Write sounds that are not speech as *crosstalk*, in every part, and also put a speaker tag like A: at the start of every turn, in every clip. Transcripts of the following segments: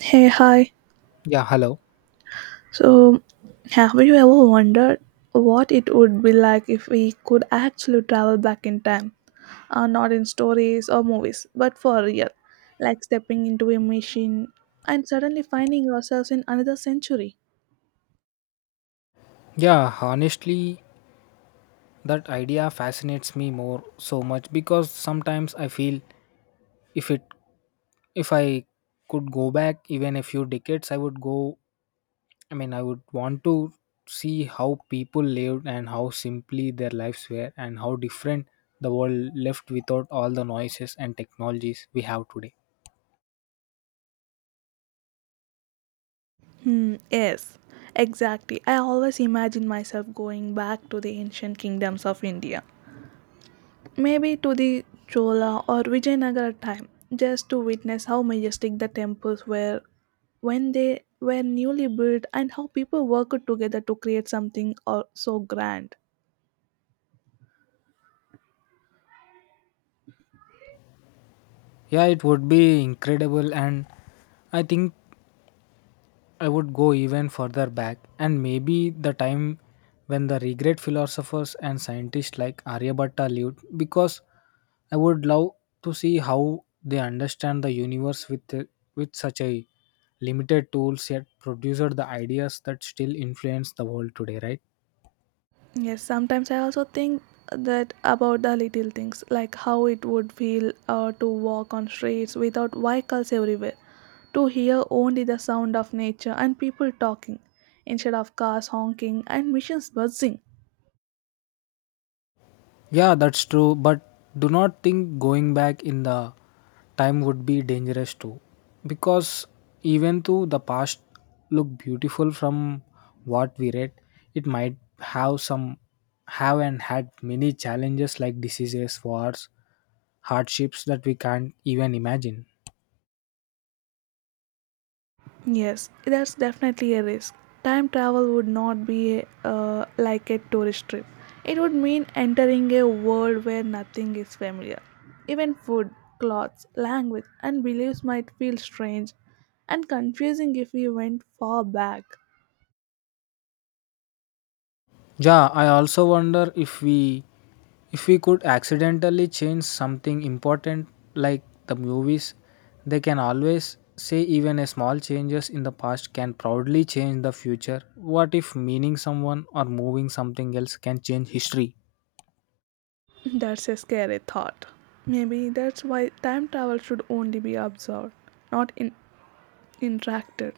A: Hey, hi.
B: Yeah, hello.
A: So, have you ever wondered what it would be like if we could actually travel back in time? Not in stories or movies, but for real. Like stepping into a machine and suddenly finding ourselves in another century.
B: Yeah, honestly, that idea fascinates me more so much because sometimes I feel if it if I could go back even a few decades, I mean, I would want to see how people lived and how simply their lives were and how different the world left without all the noises and technologies we have today.
A: Hmm, yes, exactly. I always imagine myself going back to the ancient kingdoms of India, maybe to the Chola or Vijayanagara time, just to witness how majestic the temples were when they were newly built and how people worked together to create something or so grand.
B: Yeah, it would be incredible and I think I would go even further back and maybe the time when the regret philosophers and scientists like Aryabhatta lived because I would love to see how they understand the universe with such a limited tools yet produced the ideas that still influence the world today, right?
A: Yes, sometimes I also think that about the little things, like how it would feel to walk on streets without vehicles everywhere, to hear only the sound of nature and people talking instead of cars honking and machines buzzing.
B: Yeah, that's true, but do not think going back in the time would be dangerous too. Because even though the past look beautiful from what we read, it might have some have and had many challenges like diseases, wars, hardships that we can't even imagine.
A: Yes, that's definitely a risk. Time travel would not be like a tourist trip. It would mean entering a world where nothing is familiar. Even food, clothes, language, and beliefs might feel strange and confusing if we went far back.
B: Yeah, I also wonder if we could accidentally change something important like the movies, they can always say even a small changes in the past can proudly change the future. What if meaning someone or moving something else can change history?
A: *laughs* That's a scary thought. Maybe that's why time travel should only be observed, not in- interacted.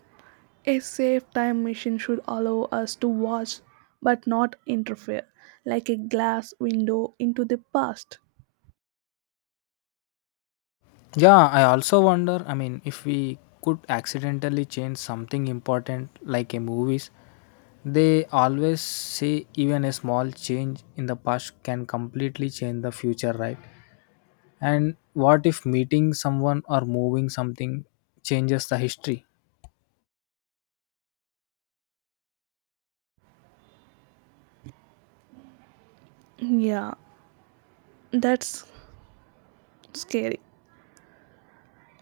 A: A safe time machine should allow us to watch but not interfere, like a glass window into the past.
B: Yeah, I also wonder, I mean, if we could accidentally change something important like a movies, they always say even a small change in the past can completely change the future, right? And what if meeting someone or moving something changes the history?
A: Yeah, that's scary.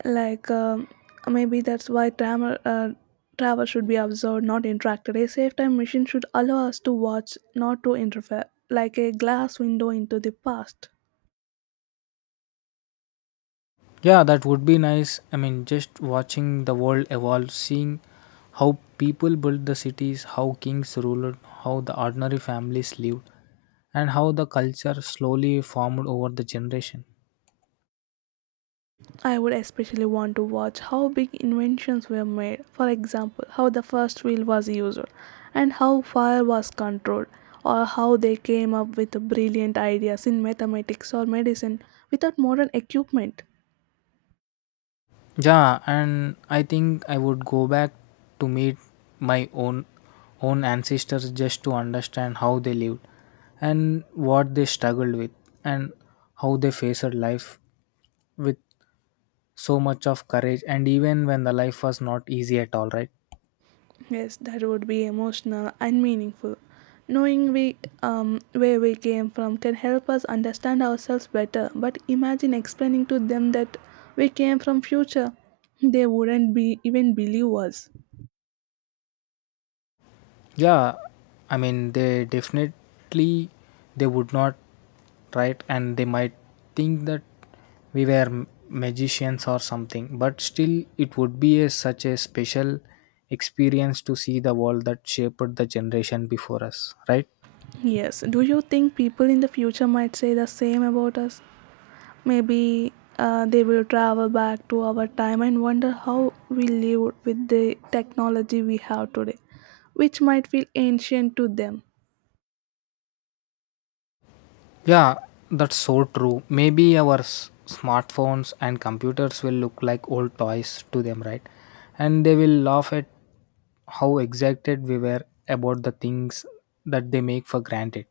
A: Like, um, Maybe that's why travel should be observed, not interacted. A safe time machine should allow us to watch, not to interfere, like a glass window into the past.
B: Yeah, that would be nice. I mean, just watching the world evolve, seeing how people built the cities, how kings ruled, how the ordinary families lived, and how the culture slowly formed over the generation.
A: I would especially want to watch how big inventions were made, for example, how the first wheel was used, and how fire was controlled, or how they came up with brilliant ideas in mathematics or medicine without modern equipment.
B: Yeah, and I think I would go back to meet my own ancestors just to understand how they lived and what they struggled with and how they faced life with so much of courage and even when the life was not easy at all, right?
A: Yes, that would be emotional and meaningful. Knowing where we came from can help us understand ourselves better, but imagine explaining to them that we came from future. They wouldn't be even believe us.
B: Yeah, I mean, they would not, right? And they might think that we were magicians or something, but still it would be such a special experience to see the world that shaped the generation before us, right?
A: Yes. Do you think people in the future might say the same about us? Maybe they will travel back to our time and wonder how we lived with the technology we have today, which might feel ancient to them.
B: Yeah, that's so true. Maybe our smartphones and computers will look like old toys to them, right? And they will laugh at how excited we were about the things that they make for granted.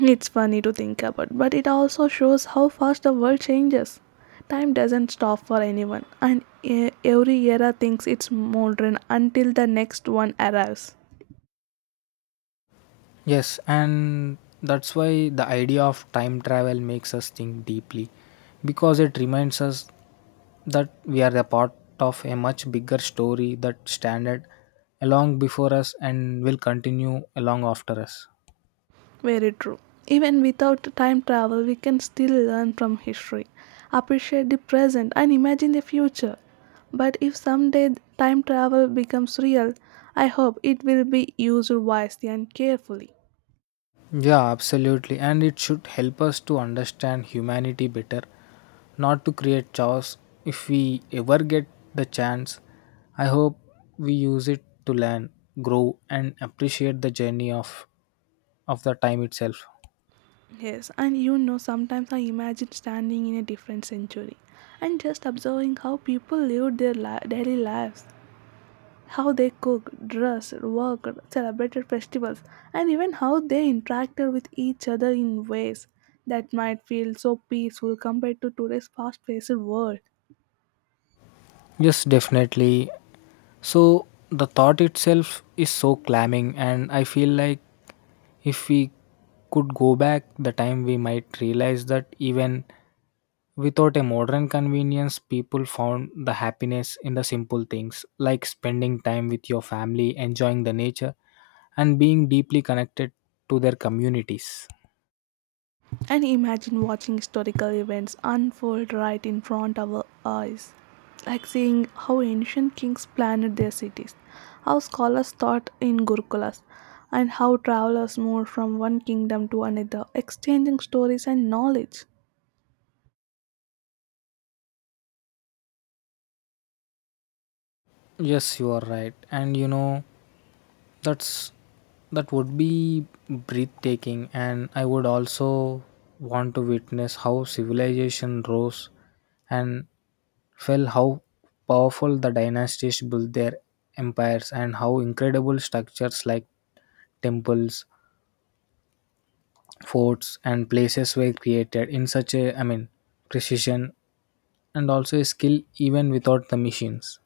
A: It's funny to think about, but it also shows how fast the world changes. Time doesn't stop for anyone, and every era thinks it's modern until the next one arrives.
B: Yes, and that's why the idea of time travel makes us think deeply because it reminds us that we are a part of a much bigger story that standard along before us and will continue along after us.
A: Very true. Even without time travel, we can still learn from history, appreciate the present, and imagine the future. But if someday time travel becomes real, I hope it will be used wisely and carefully.
B: Yeah, absolutely. And it should help us to understand humanity better, not to create chaos. If we ever get the chance, I hope we use it to learn, grow, and appreciate the journey of the time itself.
A: Yes, and you know, sometimes I imagine standing in a different century and just observing how people lived daily lives: how they cooked, dressed, worked, celebrated festivals, and even how they interacted with each other in ways that might feel so peaceful compared to today's fast paced world.
B: Yes, definitely. So, the thought itself is so clamming, and I feel like if we could go back the time, we might realize that even without a modern convenience, people found the happiness in the simple things like spending time with your family, enjoying the nature, and being deeply connected to their communities.
A: And imagine watching historical events unfold right in front of our eyes, like seeing how ancient kings planned their cities, how scholars taught in Gurukulas, and how travelers moved from one kingdom to another, exchanging stories and knowledge.
B: Yes, you are right. And you know, That's that would be breathtaking and I would also want to witness how civilization rose and fell, how powerful the dynasties built their empires and how incredible structures like temples, forts and places were created in such a I mean, precision and also a skill even without the machines.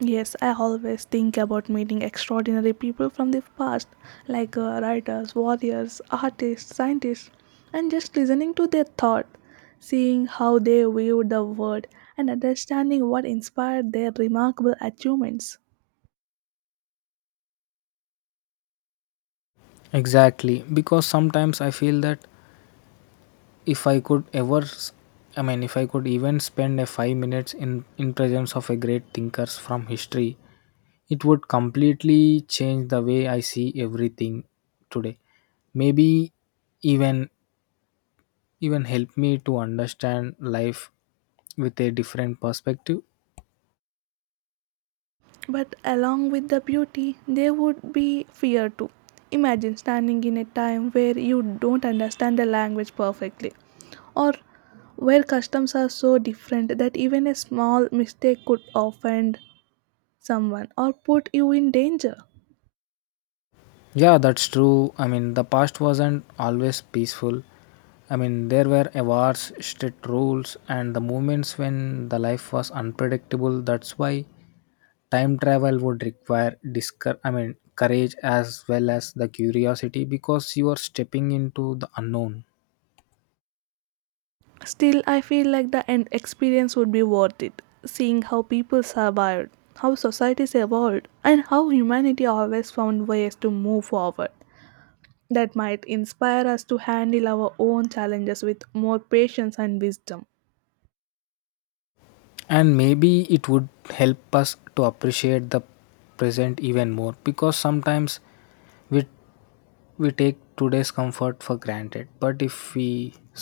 A: Yes, I always think about meeting extraordinary people from the past, like writers, warriors, artists, scientists, and just listening to their thought, seeing how they viewed the world, and understanding what inspired their remarkable achievements.
B: Exactly, because sometimes I feel that if I could ever s- I mean, if I could even spend a 5 minutes in presence of a great thinkers from history, it would completely change the way I see everything today. Maybe even even help me to understand life with a different perspective.
A: But along with the beauty, there would be fear too. Imagine standing in a time where you don't understand the language perfectly, or where customs are so different that even a small mistake could offend someone or put you in danger.
B: Yeah, that's true. I mean, the past wasn't always peaceful. I mean, there were wars, strict rules, and the moments when the life was unpredictable. That's why time travel would require I mean, courage as well as the curiosity, because you are stepping into the unknown.
A: Still, I feel like the end experience would be worth it, seeing how people survived, how societies evolved, and how humanity always found ways to move forward. That might inspire us to handle our own challenges with more patience and wisdom.
B: And maybe it would help us to appreciate the present even more because sometimes we we take today's comfort for granted. But if we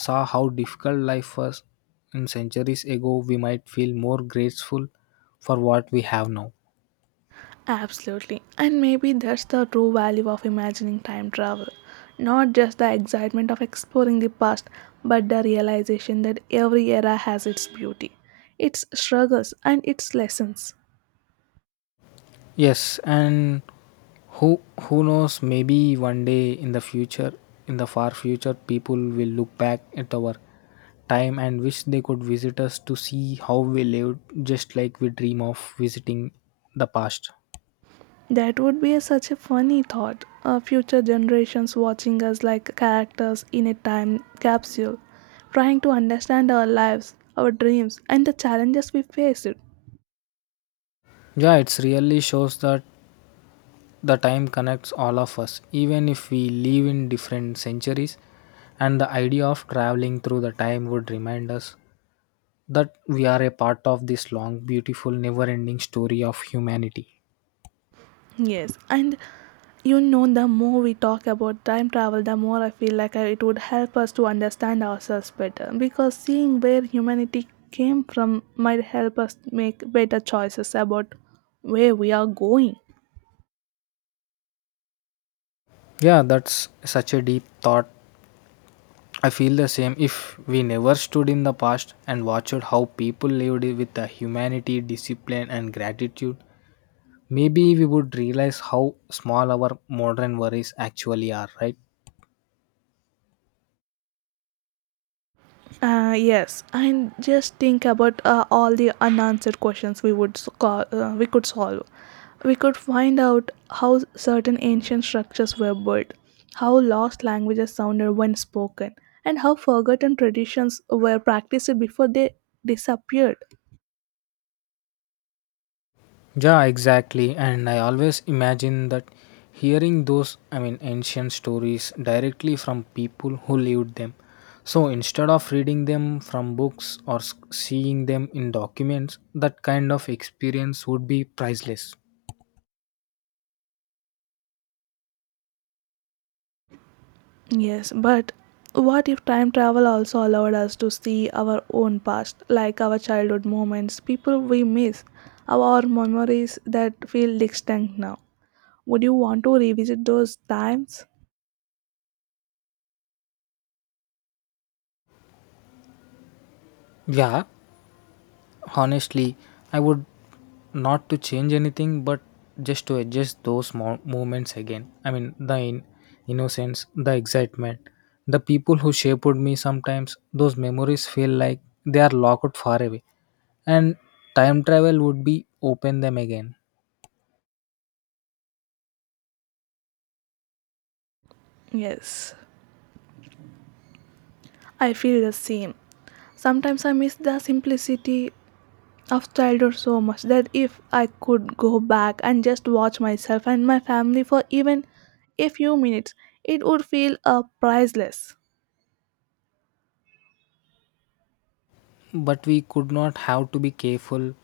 B: saw how difficult life was in centuries ago, we might feel more grateful for what we have now.
A: Absolutely. And maybe that's the true value of imagining time travel. Not just the excitement of exploring the past, but the realization that every era has its beauty, its struggles, and its lessons.
B: Yes, and who knows? Maybe one day in the future, in the far future, people will look back at our time and wish they could visit us to see how we lived, just like we dream of visiting the past.
A: That would be such a funny thought. Future generations watching us like characters in a time capsule, trying to understand our lives, our dreams, and the challenges we faced.
B: Yeah, it really shows that the time connects all of us, even if we live in different centuries. And the idea of traveling through the time would remind us that we are a part of this long, beautiful, never ending story of humanity.
A: Yes, and you know, the more we talk about time travel, the more I feel like it would help us to understand ourselves better. Because seeing where humanity came from might help us make better choices about where we are going.
B: Yeah, that's such a deep thought. I feel the same. If we never stood in the past and watched how people lived with the humanity, discipline, and gratitude, maybe we would realize how small our modern worries actually are, right?
A: Yes, and just think about all the unanswered questions we would s- call, we could solve. We could find out how certain ancient structures were built, how lost languages sounded when spoken, and how forgotten traditions were practiced before they disappeared.
B: Yeah, exactly. And I always imagine that hearing those, I mean, ancient stories directly from people who lived them. So instead of reading them from books or seeing them in documents, that kind of experience would be priceless.
A: Yes, but what if time travel also allowed us to see our own past, like our childhood moments, people we miss, our memories that feel distant now? Would you want to revisit those times?
B: Yeah, honestly I would, not to change anything but just to adjust those small moments again. I mean the innocence, the excitement, the people who shaped me. Sometimes those memories feel like they are locked far away and time travel would be open them again.
A: Yes, I feel the same. Sometimes I miss the simplicity of childhood so much that if I could go back and just watch myself and my family for even a few minutes, it would feel priceless.
B: But we could not have to be careful.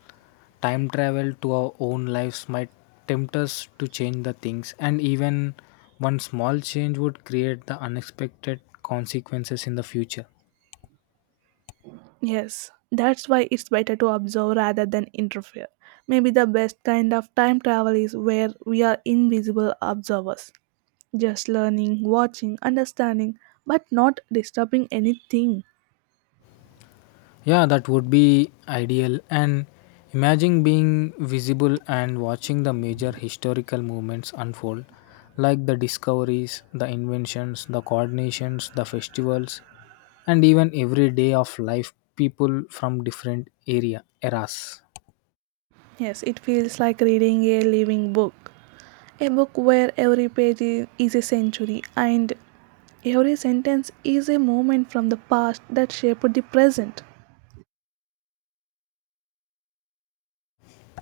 B: Time travel to our own lives might tempt us to change the things, and even one small change would create the unexpected consequences in the future.
A: Yes, that's why it's better to observe rather than interfere. Maybe the best kind of time travel is where we are invisible observers, just learning, watching, understanding, but not disturbing anything.
B: Yeah, that would be ideal. And imagine being visible and watching the major historical movements unfold, like the discoveries, the inventions, the coordinations, the festivals, and even every day of life people from different area eras.
A: Yes, it feels like reading a living book. A book where is a century and every sentence is a moment from the past that shaped the present.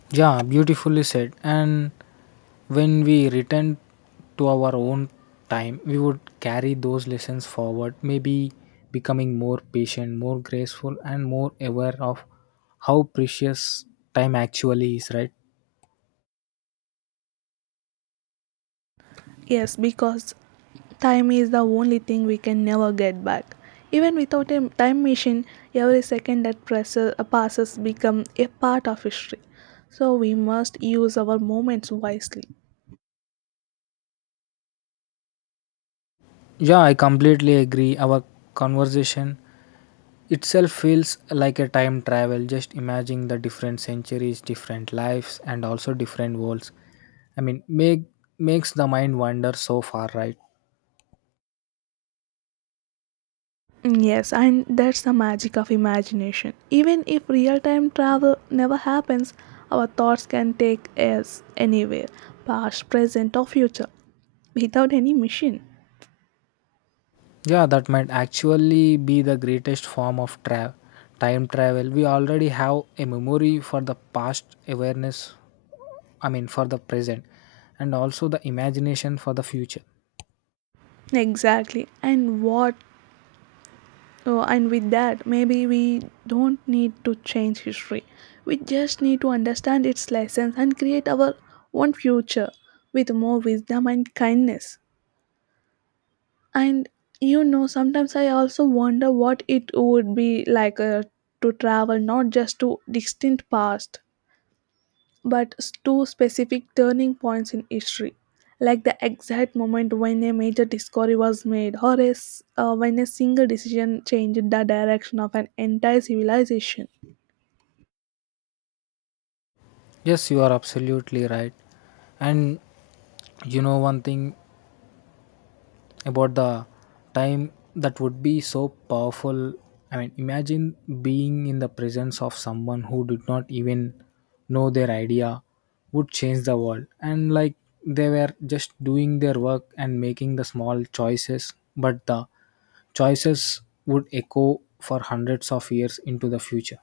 B: Yeah, beautifully said. And when we return to our own time, we would carry those lessons forward, maybe becoming more patient, more graceful, and more aware of how precious time actually is, right?
A: Yes, because time is the only thing we can never get back. Even without a time machine, every second that passes become a part of history. So we must use our moments wisely.
B: Yeah, I completely agree. Our conversation itself feels like a time travel, just imagining the different centuries, different lives, and also different worlds. I mean, makes the mind wander so far, right?
A: Yes, and that's the magic of imagination. Even if real time travel never happens, our thoughts can take us anywhere, past, present, or future, without any machine.
B: Yeah, that might actually be the greatest form of time travel. We already have a memory for the past, awareness, I mean, for the present, and also the imagination for the future.
A: Exactly. And with that, maybe we don't need to change history. We just need to understand its lessons and create our own future with more wisdom and kindness. And you know, sometimes I also wonder what it would be like to travel not just to distant past, to specific turning points in history, like the exact moment when a major discovery was made, or a s when a single decision changed the direction of an entire civilization.
B: Yes, you are absolutely right. And you know one thing, about the time that would be so powerful. I mean, imagine being in the presence of someone who did not even know their idea would change the world. And like they were just doing their work and making the small choices, but the choices would echo for hundreds of years into the future.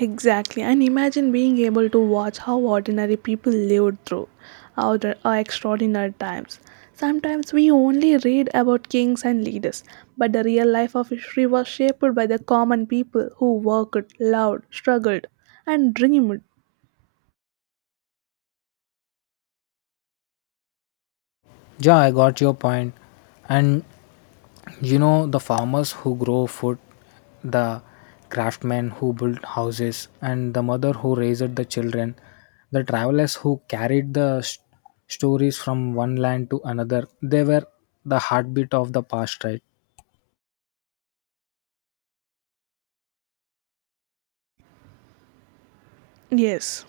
A: Exactly, and imagine being able to watch how ordinary people lived through our our extraordinary times. Sometimes we only read about kings and leaders, but the real life of history was shaped by the common people who worked, loved, struggled, and dreamed.
B: Yeah, I got your point. And you know, the farmers who grow food, the craftsmen who built houses, and the mother who raised the children, the travelers who carried the stories from one land to another, they were the heartbeat of the past, right?
A: Yes,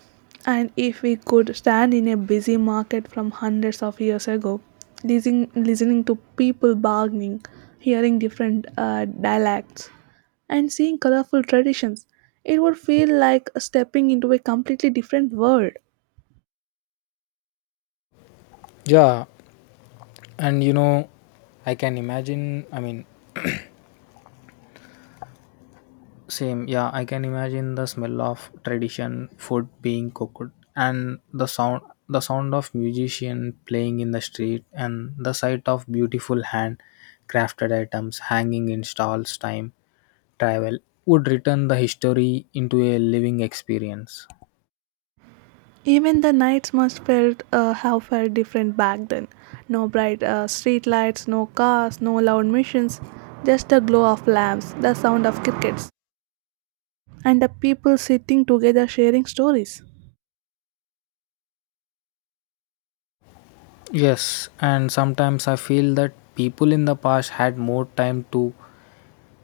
A: and if we could stand in a busy market from hundreds of years ago, listening to people bargaining, hearing different dialects, and seeing colorful traditions, it would feel like stepping into a completely different world.
B: Yeah, and you know, I can imagine, I mean, same, yeah, I can imagine the smell of tradition food being cooked, and the sound of musician playing in the street, and the sight of beautiful hand crafted items hanging in stalls. Time travel would return the history into a living experience.
A: Even the nights must felt have felt different back then. No bright street lights, no cars, no loud machines, just the glow of lamps, the sound of crickets, and the people sitting together sharing stories.
B: Yes, and sometimes I feel that people in the past had more time to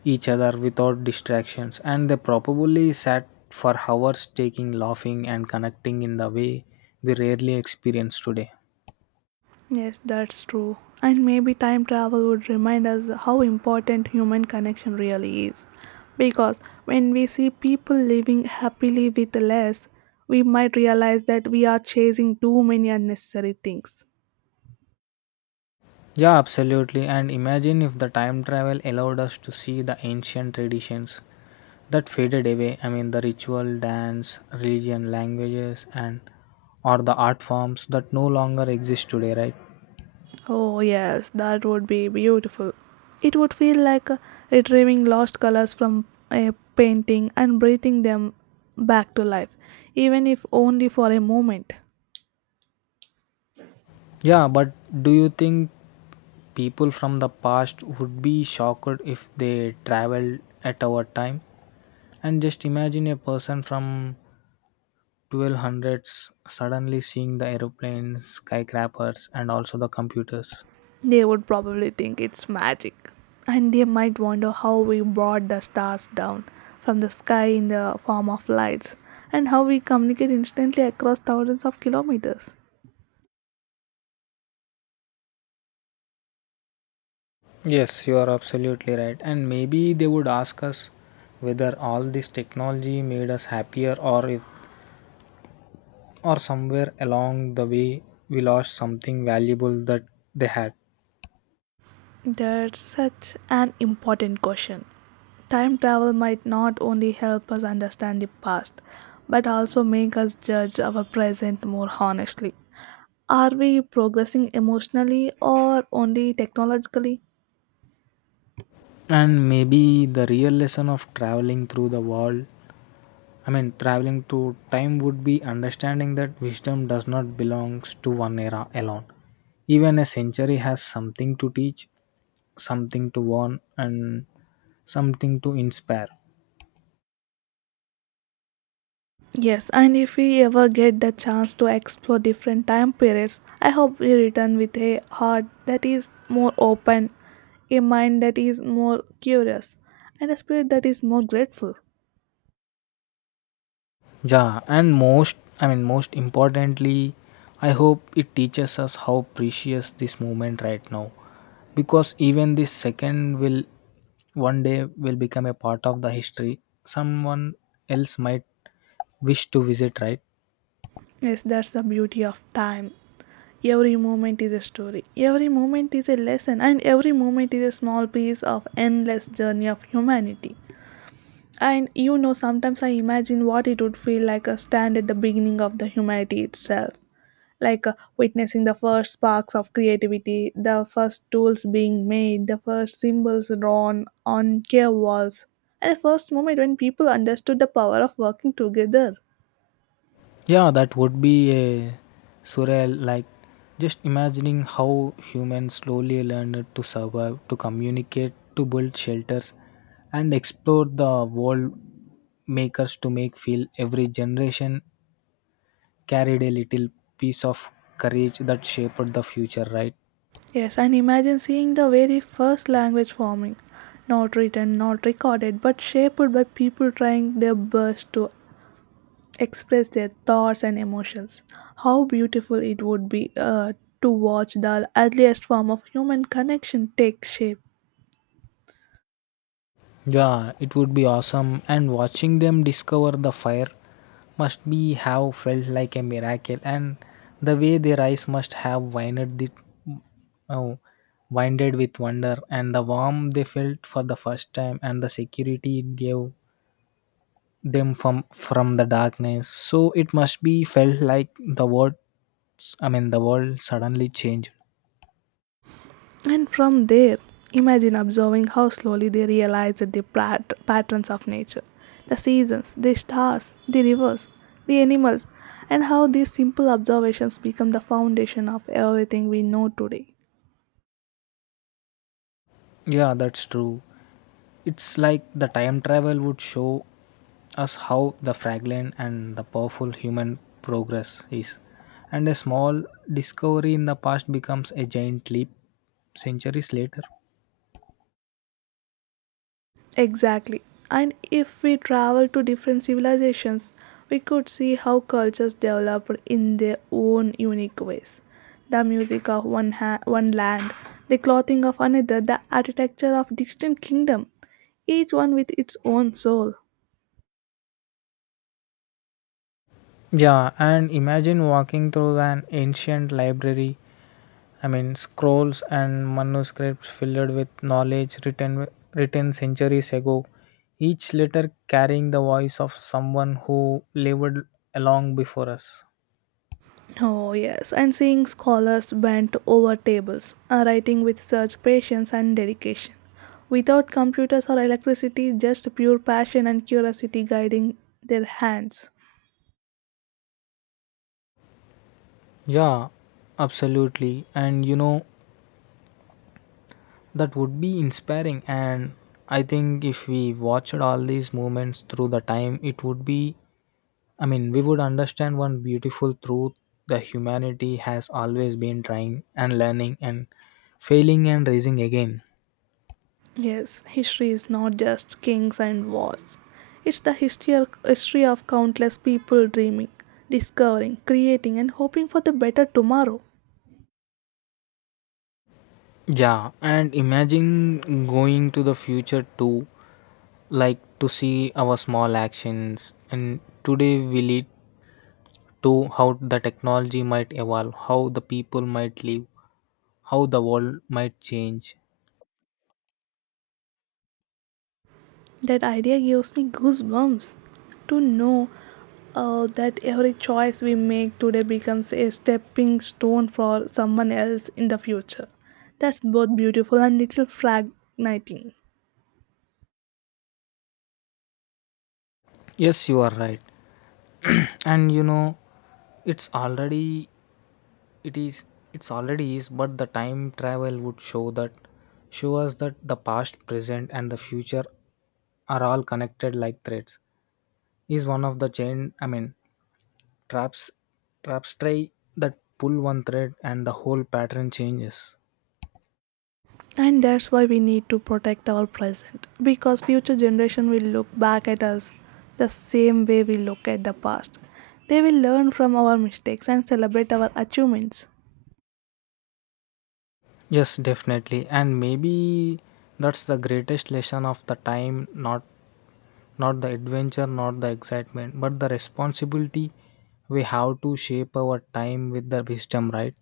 B: each other without distractions, and they probably sat for hours taking laughing and connecting in the way we rarely experience today.
A: Yes, that's true. And maybe time travel would remind us how important human connection really is. Because when we see people living happily with less, we might realize that we are chasing too many unnecessary things.
B: Yeah, absolutely. And imagine if the time travel allowed us to see the ancient traditions that faded away. I mean, the ritual dance, religion, languages, and or the art forms that no longer exist today, right?
A: Oh, yes, that would be beautiful. It would feel like retrieving lost colors from a painting and breathing them back to life, even if only for a moment.
B: Yeah, but do you think people from the past would be shocked if they traveled at our time? And just imagine a person from 1200s suddenly seeing the aeroplanes, skyscrapers, and also the computers.
A: They would probably think it's magic, and they might wonder how we brought the stars down from the sky in the form of lights, and how we communicate instantly across thousands of kilometers.
B: Yes, you are absolutely right. And maybe they would ask us whether all this technology made us happier or if or somewhere along the way we lost something valuable that they had.
A: That's such an important question. Time travel might not only help us understand the past, but also make us judge our present more honestly. Are we progressing emotionally or only technologically?
B: And maybe the real lesson of traveling through the world, I mean, traveling through time would be understanding that wisdom does not belong to one era alone. Even a century has something to teach, something to warn, and something to inspire.
A: Yes, and if we ever get the chance to explore different time periods, I hope we return with a heart that is more open, a mind that is more curious, and a spirit that is more grateful.
B: Yeah, and most, I mean, most importantly, I hope it teaches us how precious this moment right now, because even this second will one day will become a part of the history someone else might wish to visit, right?
A: Yes, that's the beauty of time. Every moment is a story, every moment is a lesson, and every moment is a small piece of endless journey of humanity. And you know, sometimes I imagine what it would feel like a stand at the beginning of the humanity itself, like witnessing the first sparks of creativity, the first tools being made, the first symbols drawn on cave walls, and the first moment when people understood the power of working together.
B: Yeah, that would be a surreal. Like, just imagining how humans slowly learned to survive, to communicate, to build shelters, and explore the world makers to make feel every generation carried a little piece of courage that shaped the future, right?
A: Yes, and imagine seeing the very first language forming, not written, not recorded, but shaped by people trying their best to express their thoughts and emotions. How beautiful it would be to watch the earliest form of human connection take shape.
B: Yeah, it would be awesome. And watching them discover the fire must be have felt like a miracle, and the way their eyes must have widened it. Oh, winded with wonder and the warmth they felt for the first time and the security it gave them from the darkness. So it must be felt like the world suddenly changed.
A: And from there, imagine observing how slowly they realize patterns of nature, the seasons, the stars, the rivers, the animals, and how these simple observations become the foundation of everything we know today.
B: Yeah, that's true. It's like the time travel would show us how the fragile and the powerful human progress is. And a small discovery in the past becomes a giant leap centuries later.
A: Exactly. And if we travel to different civilizations, we could see how cultures developed in their own unique ways. The music of one land, the clothing of another, the architecture of distant kingdom, each one with its own soul.
B: Yeah, and imagine walking through an ancient library. I mean, scrolls and manuscripts filled with knowledge written centuries ago. Each letter carrying the voice of someone who lived along before us.
A: Oh yes, and seeing scholars bent over tables, writing with such patience and dedication. Without computers or electricity, just pure passion and curiosity guiding their hands.
B: Yeah, absolutely. And you know, that would be inspiring. And I think if we watched all these moments through the time, it would be I mean, we would understand one beautiful truth that humanity has always been trying and learning and failing and raising again.
A: Yes, history is not just kings and wars. It's the history of countless people dreaming, discovering, creating, and hoping for the better tomorrow.
B: Yeah, and imagine going to the future too, like to see our small actions. And today we lead to how the technology might evolve, how the people might live, how the world might change.
A: That idea gives me goosebumps to know that every choice we make today becomes a stepping stone for someone else in the future. That's both beautiful and little frightening.
B: Yes, you are right. And you know, it's already it is it's already is, but the time travel would show us that the past, present, and the future are all connected like threads, is one of the chain. I mean, traps traps try that pull one thread and the whole pattern changes.
A: And that's why we need to protect our present, because future generation will look back at us the same way we look at the past. They will learn from our mistakes and celebrate our achievements.
B: Yes, definitely, and maybe that's the greatest lesson of the time, not the adventure, not the excitement, but the responsibility we have to shape our time with the wisdom, right?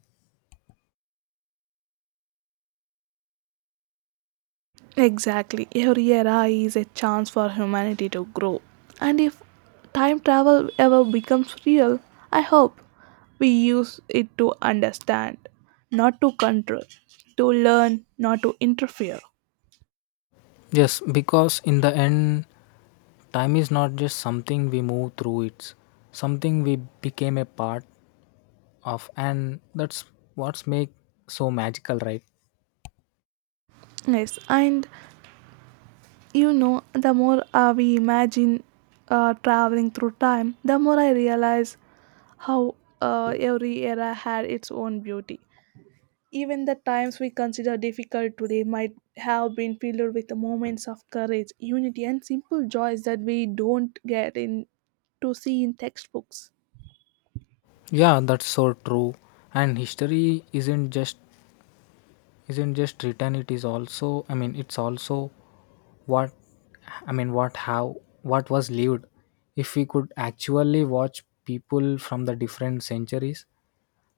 A: Exactly, every era is a chance for humanity to grow, and if time travel ever becomes real, I hope we use it to understand, not to control, to learn, not to interfere.
B: Yes, because in the end, time is not just something we move through, it's something we became a part of, and that's what's make so magical, right?
A: Yes, and you know, the more we imagine traveling through time, the more I realize how every era had its own beauty. Even the times we consider difficult today might have been filled with moments of courage, unity, and simple joys that we don't get in to see in textbooks.
B: Yeah, that's so true. And history isn't just written, it is also, I mean, it's also what I mean, what was lived. If we could actually watch people from the different centuries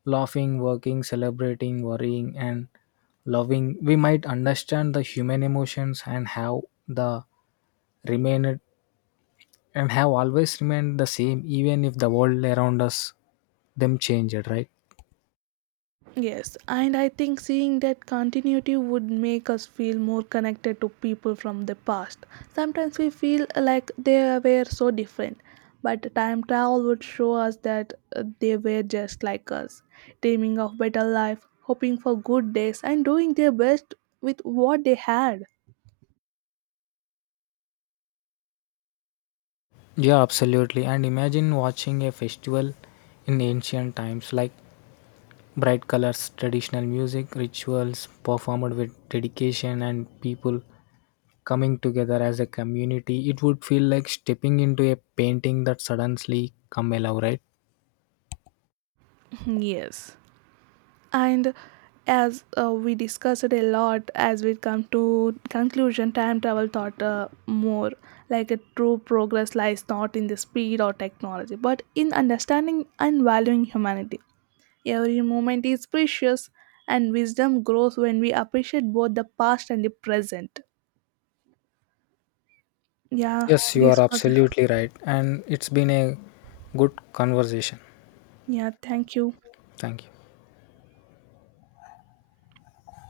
B: laughing, working, celebrating, worrying, and loving, we might understand the human emotions and the remained have always remained the same, even if the world around us them changed, right?
A: Yes, and I think seeing that continuity would make us feel more connected to people from the past. Sometimes we feel like they were so different, but time travel would show us that they were just like us, dreaming of better life, hoping for good days, and doing their best with what they had.
B: Yeah, absolutely. And imagine watching a festival in ancient times, like bright colors, traditional music, rituals performed with dedication, and people coming together as a community. It would feel like stepping into a painting that suddenly come alive, right?
A: *laughs* Yes. And as we discussed it a lot, as we come to conclusion, time travel thought more like a true progress lies not in the speed or technology but in understanding and valuing humanity. Every moment is precious, and wisdom grows when we appreciate both the past and the present. Yeah,
B: Yes, you are
A: this was,
B: absolutely right. And it's been a good conversation.
A: yeah, thank you.
B: Thank you.